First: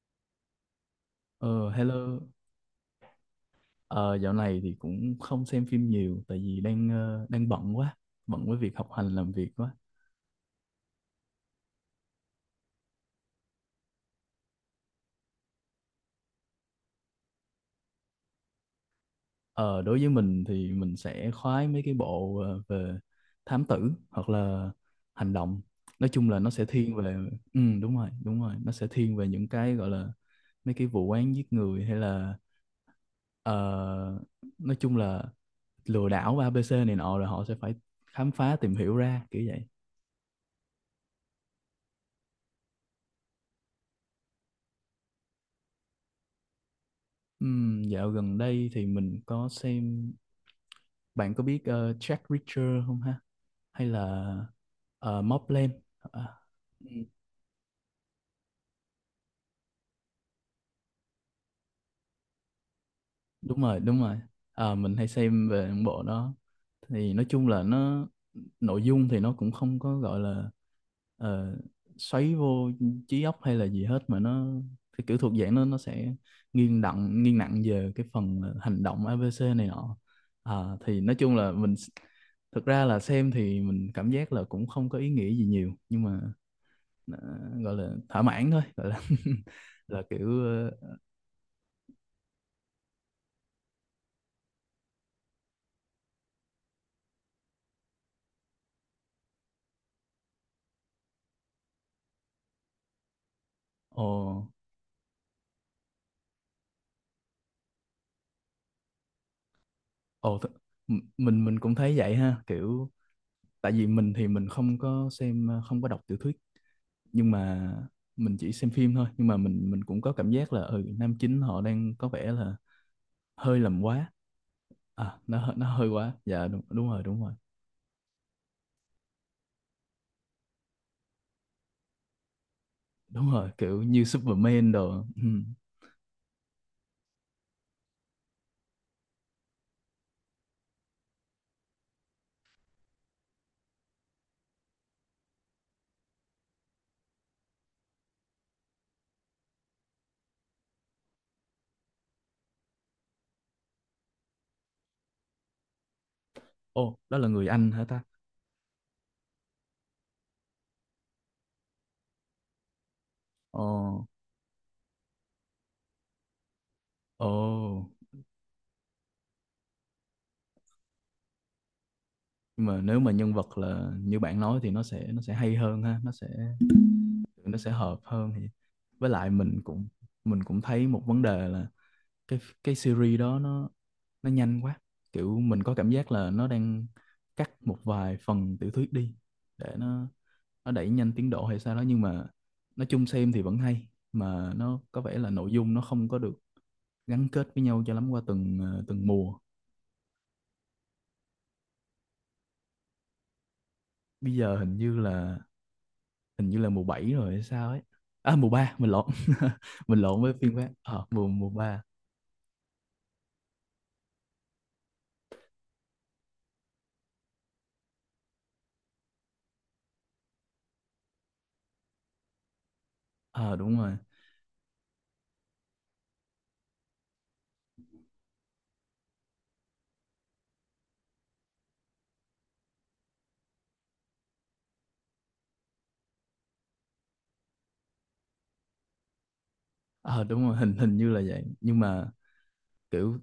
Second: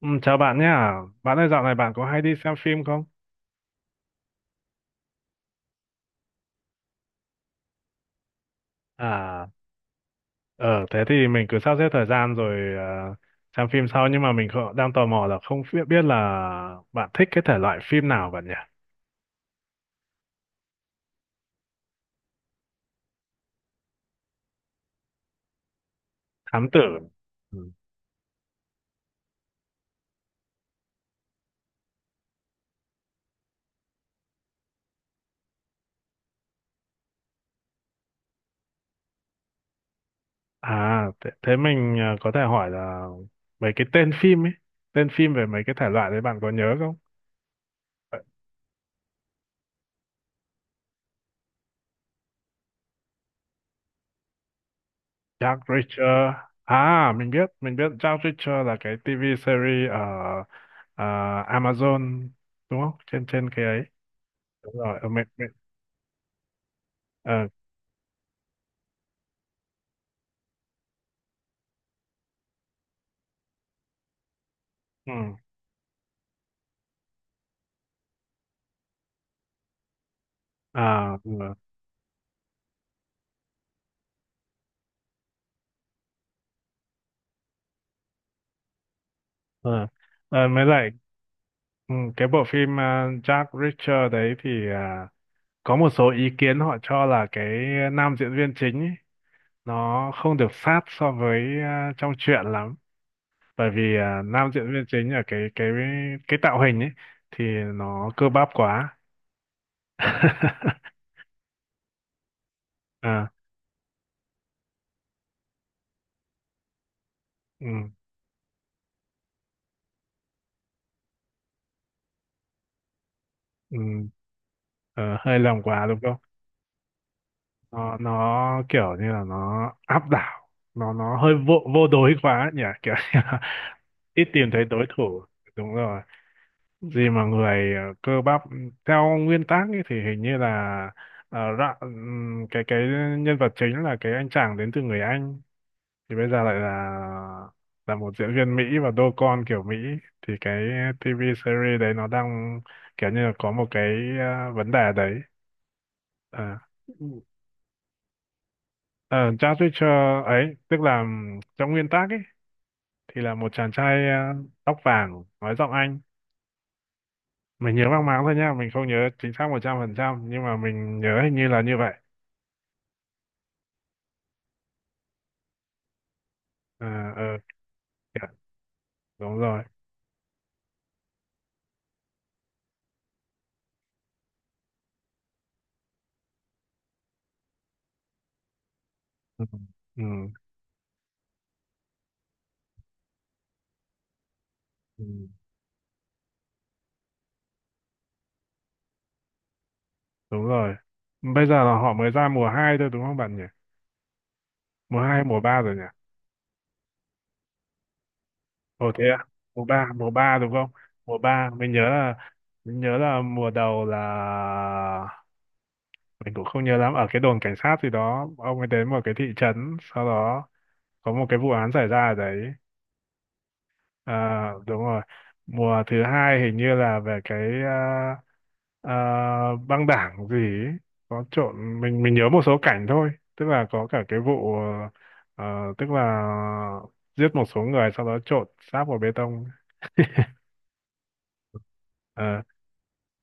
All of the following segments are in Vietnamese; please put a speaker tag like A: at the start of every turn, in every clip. A: Ừ, chào bạn nhá. Bạn ơi, dạo
B: Ờ,
A: này bạn có
B: Hello.
A: hay đi xem phim không?
B: Ờ, Dạo này thì cũng không xem phim nhiều tại vì đang đang bận quá, bận với việc học hành làm việc
A: À,
B: quá.
A: ờ thế thì mình cứ sắp xếp thời gian rồi, xem phim sau. Nhưng mà mình không, đang tò mò là không biết biết là bạn thích cái thể loại phim nào bạn nhỉ?
B: Ờ, Đối với mình thì mình sẽ khoái mấy cái bộ về thám tử hoặc là hành động. Nói chung là nó sẽ
A: Thám
B: thiên
A: tử.
B: về, ừ,
A: Ừ.
B: đúng rồi, nó sẽ thiên về những cái gọi là mấy cái vụ án giết người hay là ờ, nói chung là lừa đảo ABC này nọ rồi họ sẽ phải khám phá tìm hiểu ra kiểu vậy.
A: À, thế mình có thể hỏi là mấy cái tên phim ấy, tên phim về mấy cái thể loại đấy bạn có nhớ không?
B: Dạo gần đây thì mình có xem. Bạn có biết Jack Reacher không ha? Hay là
A: Jack
B: Mobland? À.
A: Reacher.
B: Ừ.
A: À, mình biết Jack Reacher là cái TV series ở ờ, Amazon đúng không? Trên trên
B: Đúng
A: cái
B: rồi,
A: ấy.
B: đúng rồi.
A: Đúng
B: Mình
A: rồi,
B: hay
A: mới,
B: xem về những bộ đó. Thì nói
A: ờ,
B: chung là nó, nội dung thì nó cũng không có gọi là ờ, xoáy vô trí óc hay là gì hết mà nó cái
A: ừ,
B: kiểu thuộc dạng nó sẽ nghiêng nặng về cái phần là hành động ABC này nọ. Thì nói
A: à,
B: chung là
A: ừ,
B: thực ra là xem thì mình cảm giác là cũng không có ý nghĩa gì nhiều nhưng mà nó gọi là thỏa mãn thôi, gọi là
A: ờ.
B: là kiểu
A: Ờ, mới
B: ờ,
A: lại ừ, cái bộ phim Jack Reacher đấy thì à, có một số ý kiến họ cho là cái nam diễn viên chính ấy, nó không được sát so với à, trong truyện lắm, bởi vì
B: Ồ,
A: à, nam diễn viên chính ở cái cái tạo hình ấy thì nó cơ bắp quá.
B: ồ, mình cũng thấy vậy ha, kiểu
A: À,
B: tại vì mình thì mình không có xem không có đọc tiểu thuyết nhưng
A: ừ,
B: mà mình chỉ xem phim thôi, nhưng mà mình cũng có cảm giác là ừ, nam chính họ đang có vẻ là hơi
A: ừ,
B: làm quá.
A: ờ,
B: À,
A: hơi lòng
B: nó
A: quá
B: hơi
A: đúng
B: quá.
A: không?
B: Dạ, đúng, đúng rồi, đúng rồi.
A: Nó kiểu như là nó áp đảo, nó hơi vô vô đối quá ấy nhỉ, kiểu như
B: Đúng
A: là
B: rồi, kiểu như
A: ít tìm thấy
B: Superman
A: đối
B: đồ, ừ.
A: thủ. Đúng rồi, gì mà người cơ bắp theo nguyên tắc ấy, thì hình như là cái nhân vật chính là cái anh chàng đến từ người Anh, thì bây giờ lại là một diễn viên Mỹ và đô con kiểu Mỹ, thì cái TV series đấy nó đang kiểu như là có một cái vấn đề đấy. Ờ.
B: Ồ, đó là người Anh hả ta?
A: Ờ, Jack Reacher ấy, tức là trong nguyên tác ấy, thì là một
B: Ồ.
A: chàng trai tóc vàng, nói giọng Anh.
B: Ồ,
A: Mình nhớ mang máng thôi nha, mình không nhớ chính xác 100%, nhưng mà mình nhớ hình như là như vậy.
B: nhưng mà nếu mà nhân vật là như bạn nói thì nó sẽ hay hơn ha, nó sẽ
A: À, ờ,
B: nó sẽ hợp
A: kìa,
B: hơn thì với lại
A: đúng
B: mình
A: rồi.
B: cũng mình cũng thấy một vấn đề là cái cái series đó nó nhanh quá, kiểu mình có cảm giác là nó đang cắt một vài phần tiểu thuyết đi
A: Ừ,
B: để
A: ừ,
B: nó đẩy nhanh tiến độ hay sao đó, nhưng mà nói chung xem thì vẫn hay mà nó có
A: ừ,
B: vẻ là nội dung nó không có được gắn kết với nhau cho lắm qua từng từng mùa.
A: đúng rồi. Bây giờ là họ mới ra mùa 2 thôi đúng không bạn nhỉ?
B: Bây giờ hình như
A: Mùa 2
B: là
A: mùa 3 rồi nhỉ?
B: hình như là mùa 7 rồi hay sao ấy. À, mùa ba, mình
A: Ồ thế
B: lộn
A: à? Mùa ba
B: mình
A: mùa
B: lộn với
A: ba đúng
B: phim khác,
A: không? Mùa
B: mùa mùa
A: 3
B: ba.
A: mình nhớ là mùa đầu là mình cũng không nhớ lắm, ở cái đồn cảnh sát gì đó ông ấy đến một cái thị trấn, sau đó có một cái vụ án xảy ra ở đấy.
B: Ờ Đúng rồi,
A: À, đúng rồi, mùa thứ hai hình như là về cái à, băng đảng gì ấy. Có trộn, mình nhớ một số cảnh thôi, tức là có cả cái vụ ờ, tức là giết một số người sau đó trộn xác vào bê tông.
B: ờ đúng rồi, hình hình như là vậy, nhưng mà
A: Ờ,
B: kiểu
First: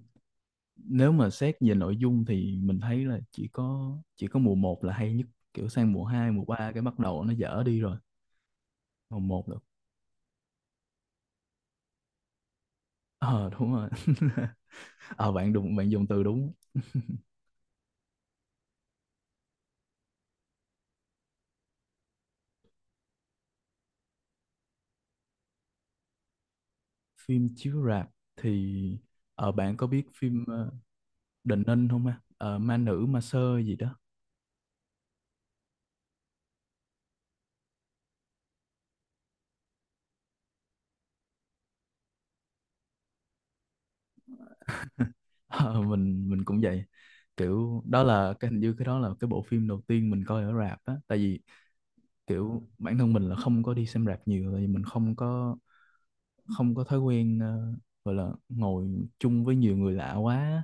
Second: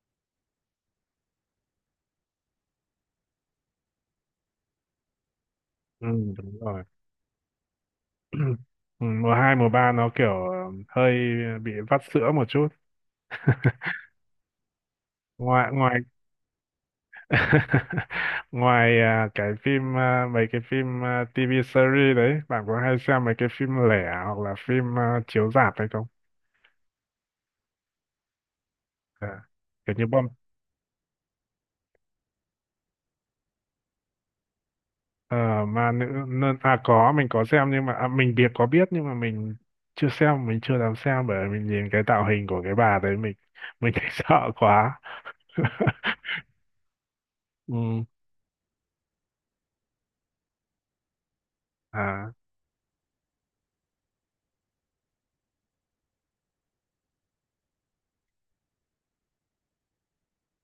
B: nếu mà xét về nội dung thì mình thấy là chỉ có mùa một là hay nhất, kiểu sang mùa
A: ừ,
B: 2 mùa
A: đúng
B: 3 cái
A: rồi.
B: bắt đầu nó dở đi rồi.
A: Ừ,
B: Mùa
A: mùa
B: một
A: hai
B: được,
A: mùa ba nó kiểu ờ, hơi bị vắt sữa một chút.
B: ờ đúng rồi ờ Bạn
A: ngoài
B: đúng, bạn
A: ngoài
B: dùng từ đúng.
A: ngoài à, cái phim à, mấy cái phim à, TV series đấy, bạn có hay xem mấy cái phim lẻ hoặc là phim à, chiếu rạp hay không?
B: Phim chiếu rạp thì
A: À,
B: bạn có
A: kiểu
B: biết
A: như bom
B: phim uh, Đình Ninh không ha? Ờ, ma nữ ma sơ gì đó.
A: à, ma nữ à, có, mình có xem, nhưng mà à, mình biết có biết, nhưng mà mình chưa xem, mình chưa dám xem, bởi vì mình nhìn cái tạo hình của cái bà đấy mình thấy sợ quá.
B: Ờ, mình cũng vậy, kiểu đó
A: Ừ.
B: là cái, hình như cái đó là cái bộ phim đầu tiên mình coi ở rạp á, tại vì
A: À,
B: kiểu bản thân mình là không có đi xem rạp nhiều tại vì mình không có thói quen gọi là ngồi chung với nhiều người lạ quá á.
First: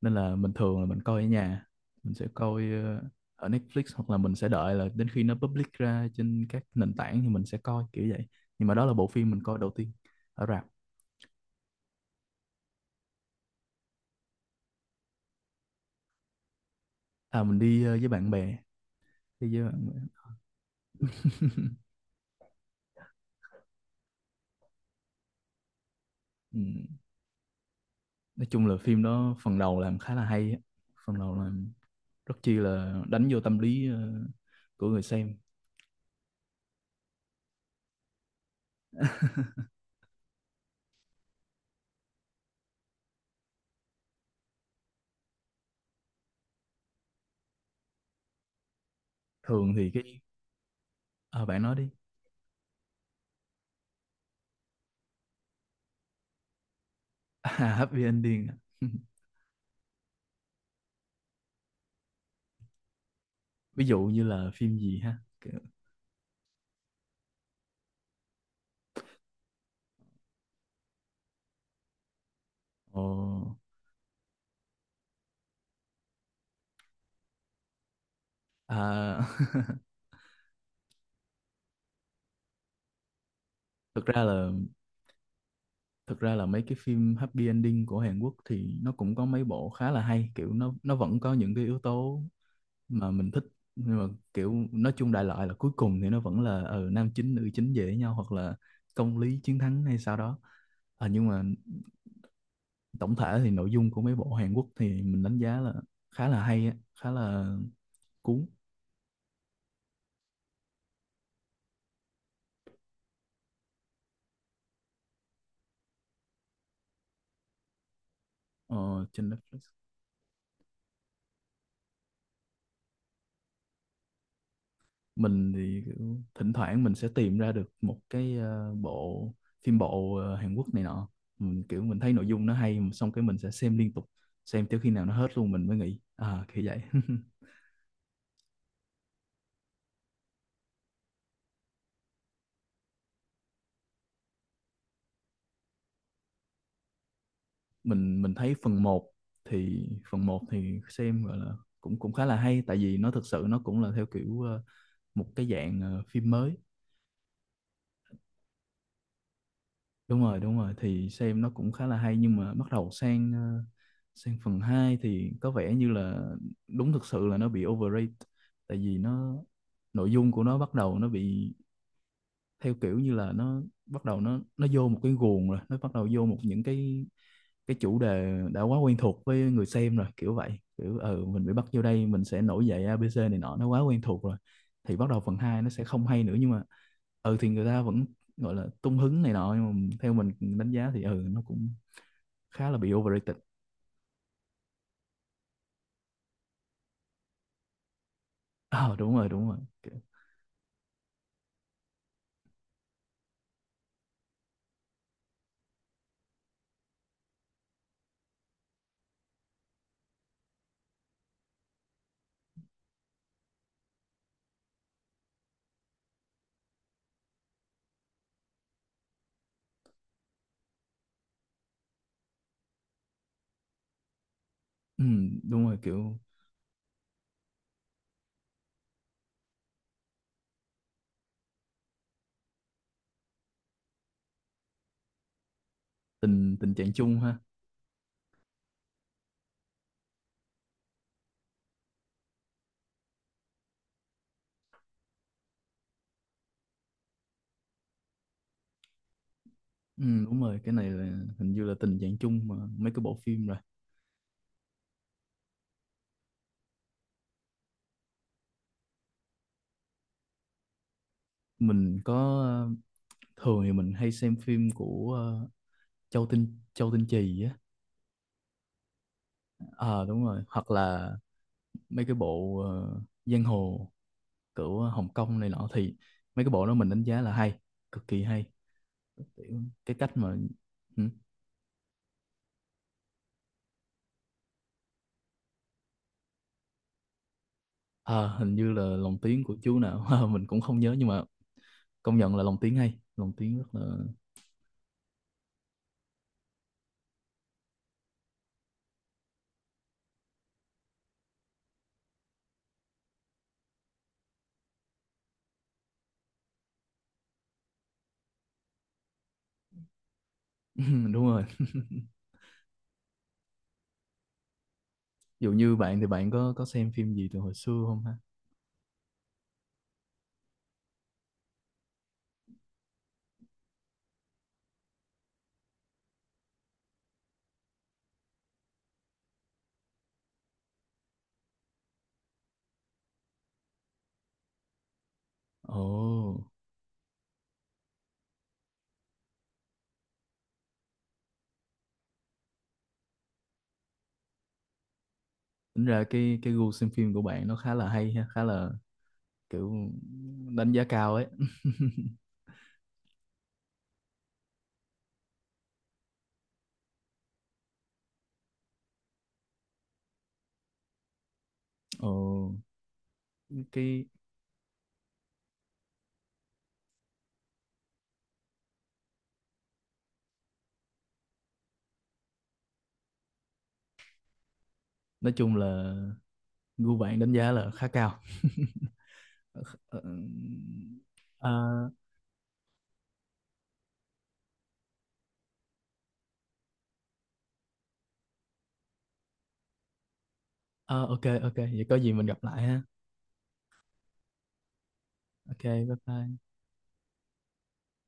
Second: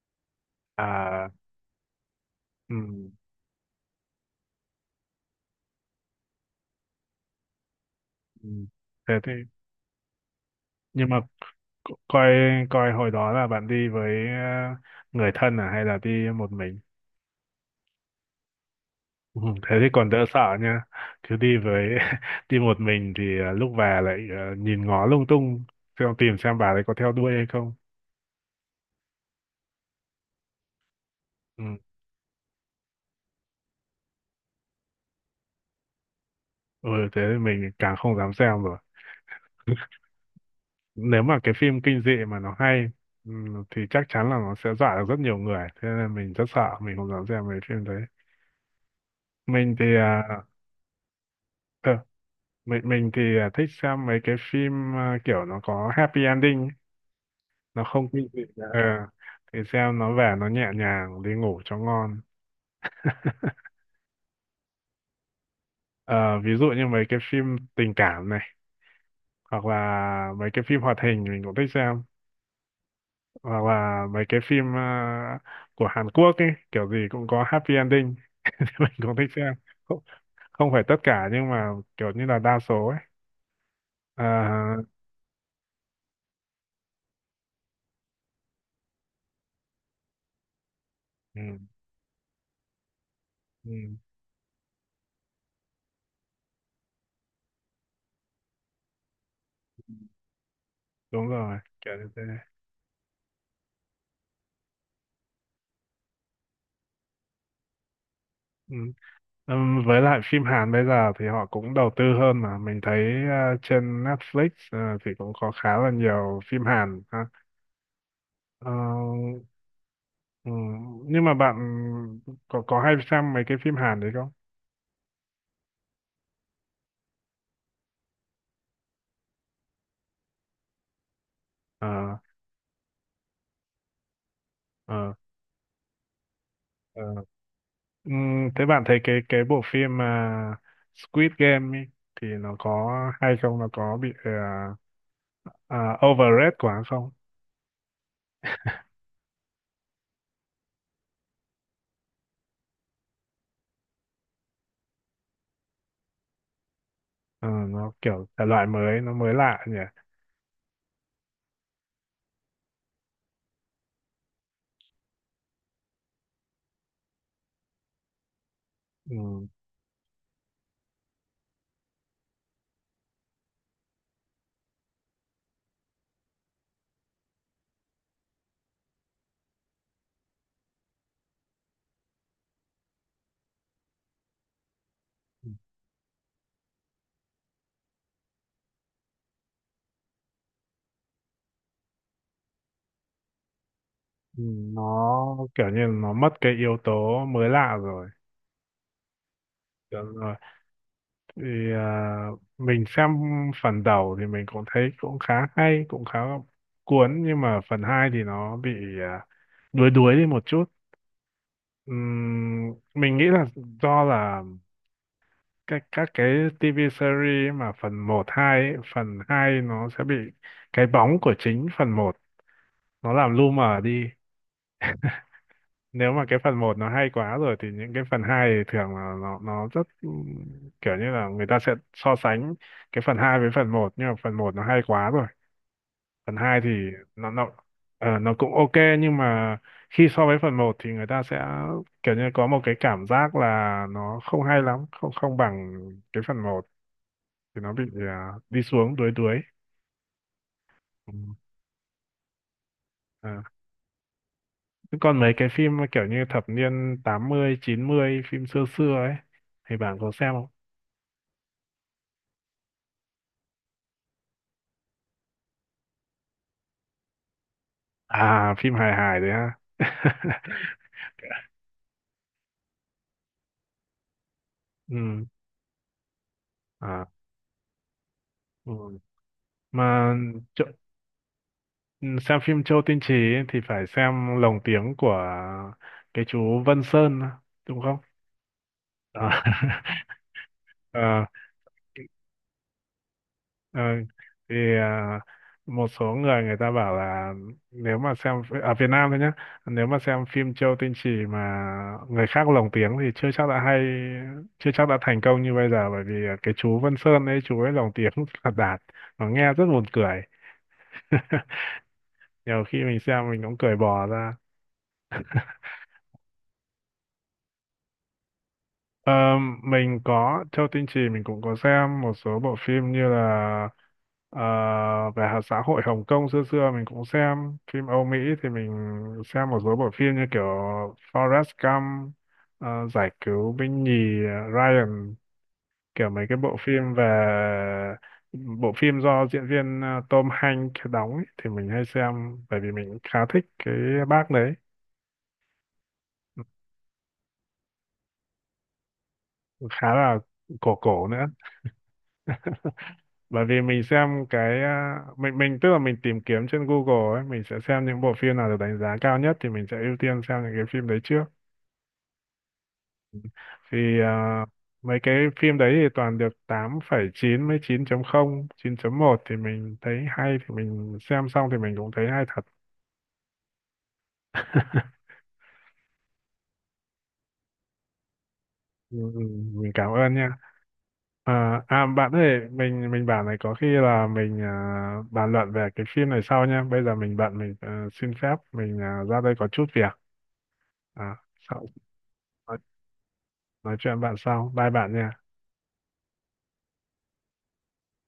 B: Nên là mình thường là mình coi ở
A: à,
B: nhà, mình sẽ coi
A: ừ,
B: ở Netflix hoặc là mình sẽ đợi là đến khi nó public ra trên các nền tảng thì mình sẽ coi kiểu vậy,
A: ừ.
B: nhưng mà đó là bộ
A: Thế
B: phim
A: thì,
B: mình coi đầu tiên ở rạp.
A: nhưng mà coi, coi hồi đó là bạn đi với người thân à, hay là đi một mình?
B: À, mình đi với bạn bè,
A: Ừ,
B: đi với
A: thế
B: bạn
A: thì
B: bè,
A: còn đỡ sợ nha, cứ đi với đi một mình thì lúc về lại nhìn ngó lung tung, xem tìm xem
B: ừ.
A: bà ấy có theo đuôi hay không.
B: Nói chung là phim đó phần đầu làm khá là hay á. Phần đầu
A: Ừ.
B: làm rất chi là đánh vô tâm lý của người xem.
A: Ừ, thế thì mình càng không dám xem rồi, nếu mà cái phim kinh dị mà nó hay, ừ, thì chắc chắn là nó sẽ dọa được rất nhiều người, thế nên mình rất sợ, mình không dám xem mấy phim đấy.
B: Thường
A: Mình thì
B: thì cái, à, bạn nói đi
A: ờ, mình thì à, thích xem mấy cái phim à, kiểu nó có happy ending ấy.
B: à,
A: Nó
B: happy
A: không kinh dị
B: ending
A: ờ,
B: à
A: thì xem nó về nó nhẹ nhàng đi ngủ cho ngon.
B: ví dụ như là phim gì ha?
A: Ờ, ví dụ như mấy cái phim tình cảm này, hoặc là mấy cái phim hoạt hình mình cũng thích xem,
B: Ồ,
A: hoặc là mấy cái phim của Hàn Quốc ấy, kiểu gì cũng có happy ending, thì mình cũng
B: à,
A: thích xem. Không, không phải tất cả, nhưng mà kiểu như là đa số ấy.
B: thực ra
A: Ờ,
B: là Thực ra là mấy cái phim happy ending của Hàn Quốc thì nó cũng có mấy bộ khá là hay, kiểu nó vẫn có
A: ừ,
B: những cái yếu tố mà mình thích,
A: ừ,
B: nhưng mà kiểu nói chung đại loại là cuối cùng thì nó vẫn là ừ, nam chính nữ chính về với nhau hoặc là công lý chiến thắng hay sao đó. À, nhưng
A: đúng
B: mà
A: rồi kiểu như thế.
B: tổng thể thì nội dung của mấy bộ Hàn Quốc thì mình đánh giá là khá là hay á, khá là cuốn.
A: Ừ. Với lại phim Hàn bây giờ thì họ cũng đầu tư hơn, mà mình thấy trên Netflix thì cũng có khá là nhiều phim Hàn ha. Ờ,
B: Ờ, Trên Netflix.
A: nhưng mà bạn có hay xem mấy cái phim Hàn đấy không?
B: Mình thì kiểu thỉnh thoảng mình sẽ tìm ra được một cái bộ phim bộ Hàn Quốc này nọ, mình kiểu mình thấy
A: Ờ,
B: nội dung nó hay, xong cái mình sẽ xem liên tục, xem tới khi nào
A: ờ,
B: nó hết luôn mình mới nghỉ à, kiểu vậy
A: ờ. Thế bạn thấy cái bộ phim mà Squid Game ấy, thì nó có hay không? Nó có bị ờ, overrated quá không?
B: Mình thấy phần một thì xem gọi là cũng cũng khá là hay tại vì nó thực sự nó cũng là theo kiểu một cái dạng phim mới.
A: Ờ, nó kiểu thể loại mới, nó mới lạ nhỉ?
B: Đúng rồi, đúng rồi, thì xem nó cũng khá là hay, nhưng mà bắt đầu sang sang phần 2 thì có vẻ như là đúng, thực sự là nó bị overrated, tại vì nó, nội dung của nó bắt đầu nó bị theo kiểu như là nó bắt đầu nó vô một cái guồng rồi, nó bắt đầu vô một những cái chủ đề đã quá quen thuộc với người xem rồi kiểu vậy. Kiểu, ừ, mình bị bắt vô đây mình sẽ nổi dậy ABC này nọ, nó quá quen thuộc rồi, thì bắt đầu phần 2 nó sẽ không hay nữa, nhưng mà ừ thì người ta vẫn gọi là tung hứng này nọ, nhưng mà theo mình đánh giá thì ừ nó cũng khá là bị overrated.
A: Ừ, nó kiểu như nó mất cái yếu tố mới lạ rồi.
B: Ờ Đúng rồi, đúng rồi, kiểu,
A: Đúng rồi, thì à, mình xem phần đầu thì mình cũng thấy cũng khá hay cũng khá cuốn, nhưng mà phần 2 thì nó bị à, đuối đuối đi một chút. Ừm, mình nghĩ là do là các cái TV series mà phần một 2 ấy, phần 2 nó sẽ bị cái bóng của chính phần một nó làm lu mờ đi.
B: ừ, đúng rồi,
A: Nếu
B: kiểu
A: mà cái phần một nó hay quá rồi thì những cái phần 2 thì thường là nó rất kiểu như là người ta sẽ so sánh cái phần 2 với phần một, nhưng mà phần một nó hay quá rồi. Phần
B: tình
A: 2 thì
B: tình trạng chung
A: nó
B: ha.
A: nó ờ, nó cũng ok, nhưng mà khi so với phần một thì người ta sẽ kiểu như có một cái cảm giác là nó không hay lắm, không không bằng cái phần một, thì nó bị à, đi xuống đuối đuối.
B: Ừ, đúng rồi, cái này là
A: Ừ.
B: hình như là tình trạng chung mà mấy cái bộ
A: À.
B: phim rồi.
A: Thế còn mấy cái phim mà kiểu như thập niên tám mươi chín mươi, phim xưa xưa ấy, thì bạn có xem không?
B: Mình có, ờ, thường thì mình hay xem phim của Châu Tinh Trì á.
A: À, phim hài hài đấy ha.
B: Ờ Đúng rồi, hoặc là mấy cái bộ giang hồ của Hồng
A: Ừ.
B: Kông này nọ thì mấy cái bộ đó mình đánh
A: À,
B: giá là hay, cực kỳ hay.
A: ừ.
B: Kiểu cái cách
A: Mà
B: mà,
A: chỗ,
B: ừ.
A: ừ, xem phim Châu Tinh Trì ấy thì phải xem lồng tiếng của cái chú Vân Sơn đúng không?
B: Ờ, Hình như là lồng
A: À.
B: tiếng của chú nào Mình cũng không nhớ nhưng mà
A: Ờ,
B: công nhận là lồng tiếng hay, lồng tiếng rất
A: ờ,
B: là
A: thì à, một số người người ta bảo là nếu mà xem ở Việt Nam thôi nhé, nếu mà xem phim Châu Tinh Chỉ mà người khác lồng tiếng thì chưa chắc đã hay, chưa chắc đã thành công như bây giờ, bởi vì à, cái chú Vân Sơn ấy chú ấy lồng tiếng là đạt, nó nghe rất buồn cười.
B: đúng rồi
A: Nhiều khi mình xem mình cũng cười bò ra.
B: Dù như bạn thì bạn có xem phim gì từ hồi xưa không ha?
A: Ờ, mình có, Châu Tinh Chỉ mình cũng có xem một số bộ phim như là ờ, về hạt xã hội Hồng Kông xưa xưa. Mình cũng xem phim Âu Mỹ, thì mình xem một số bộ phim như kiểu Forrest Gump, ờ, giải cứu binh nhì, ờ, Ryan, kiểu mấy cái
B: Ồ,
A: bộ phim về bộ phim do diễn viên Tom Hanks đóng ấy, thì mình hay xem bởi vì mình khá thích cái bác đấy.
B: tính ra cái gu xem phim của bạn nó khá là hay ha, khá là kiểu
A: Khá là
B: đánh
A: cổ
B: giá
A: cổ
B: cao ấy.
A: nữa, bởi vì mình xem cái à, mình tức là mình tìm kiếm trên Google ấy, mình sẽ xem những bộ phim nào được đánh giá cao nhất thì mình sẽ ưu tiên xem những cái phim đấy trước,
B: Ồ,
A: thì
B: cái,
A: à, mấy cái phim đấy thì toàn được 8,9 với 9.0 9.1, thì mình thấy hay thì mình xem xong thì mình cũng thấy hay thật.
B: nói chung là gu bạn đánh giá là khá cao
A: Ừ, ừ, mình cảm
B: Ờ,
A: ơn nha.
B: ờ,
A: À, à bạn ơi, mình bảo này, có khi là mình à, bàn luận về cái phim này sau nha, bây giờ mình bận, mình à, xin phép mình à, ra đây có chút việc.
B: ờ,
A: À,
B: ok ok
A: sau,
B: vậy có gì mình gặp lại ha.
A: nói chuyện bạn sau, bye bạn nha.
B: Ok, bye bye.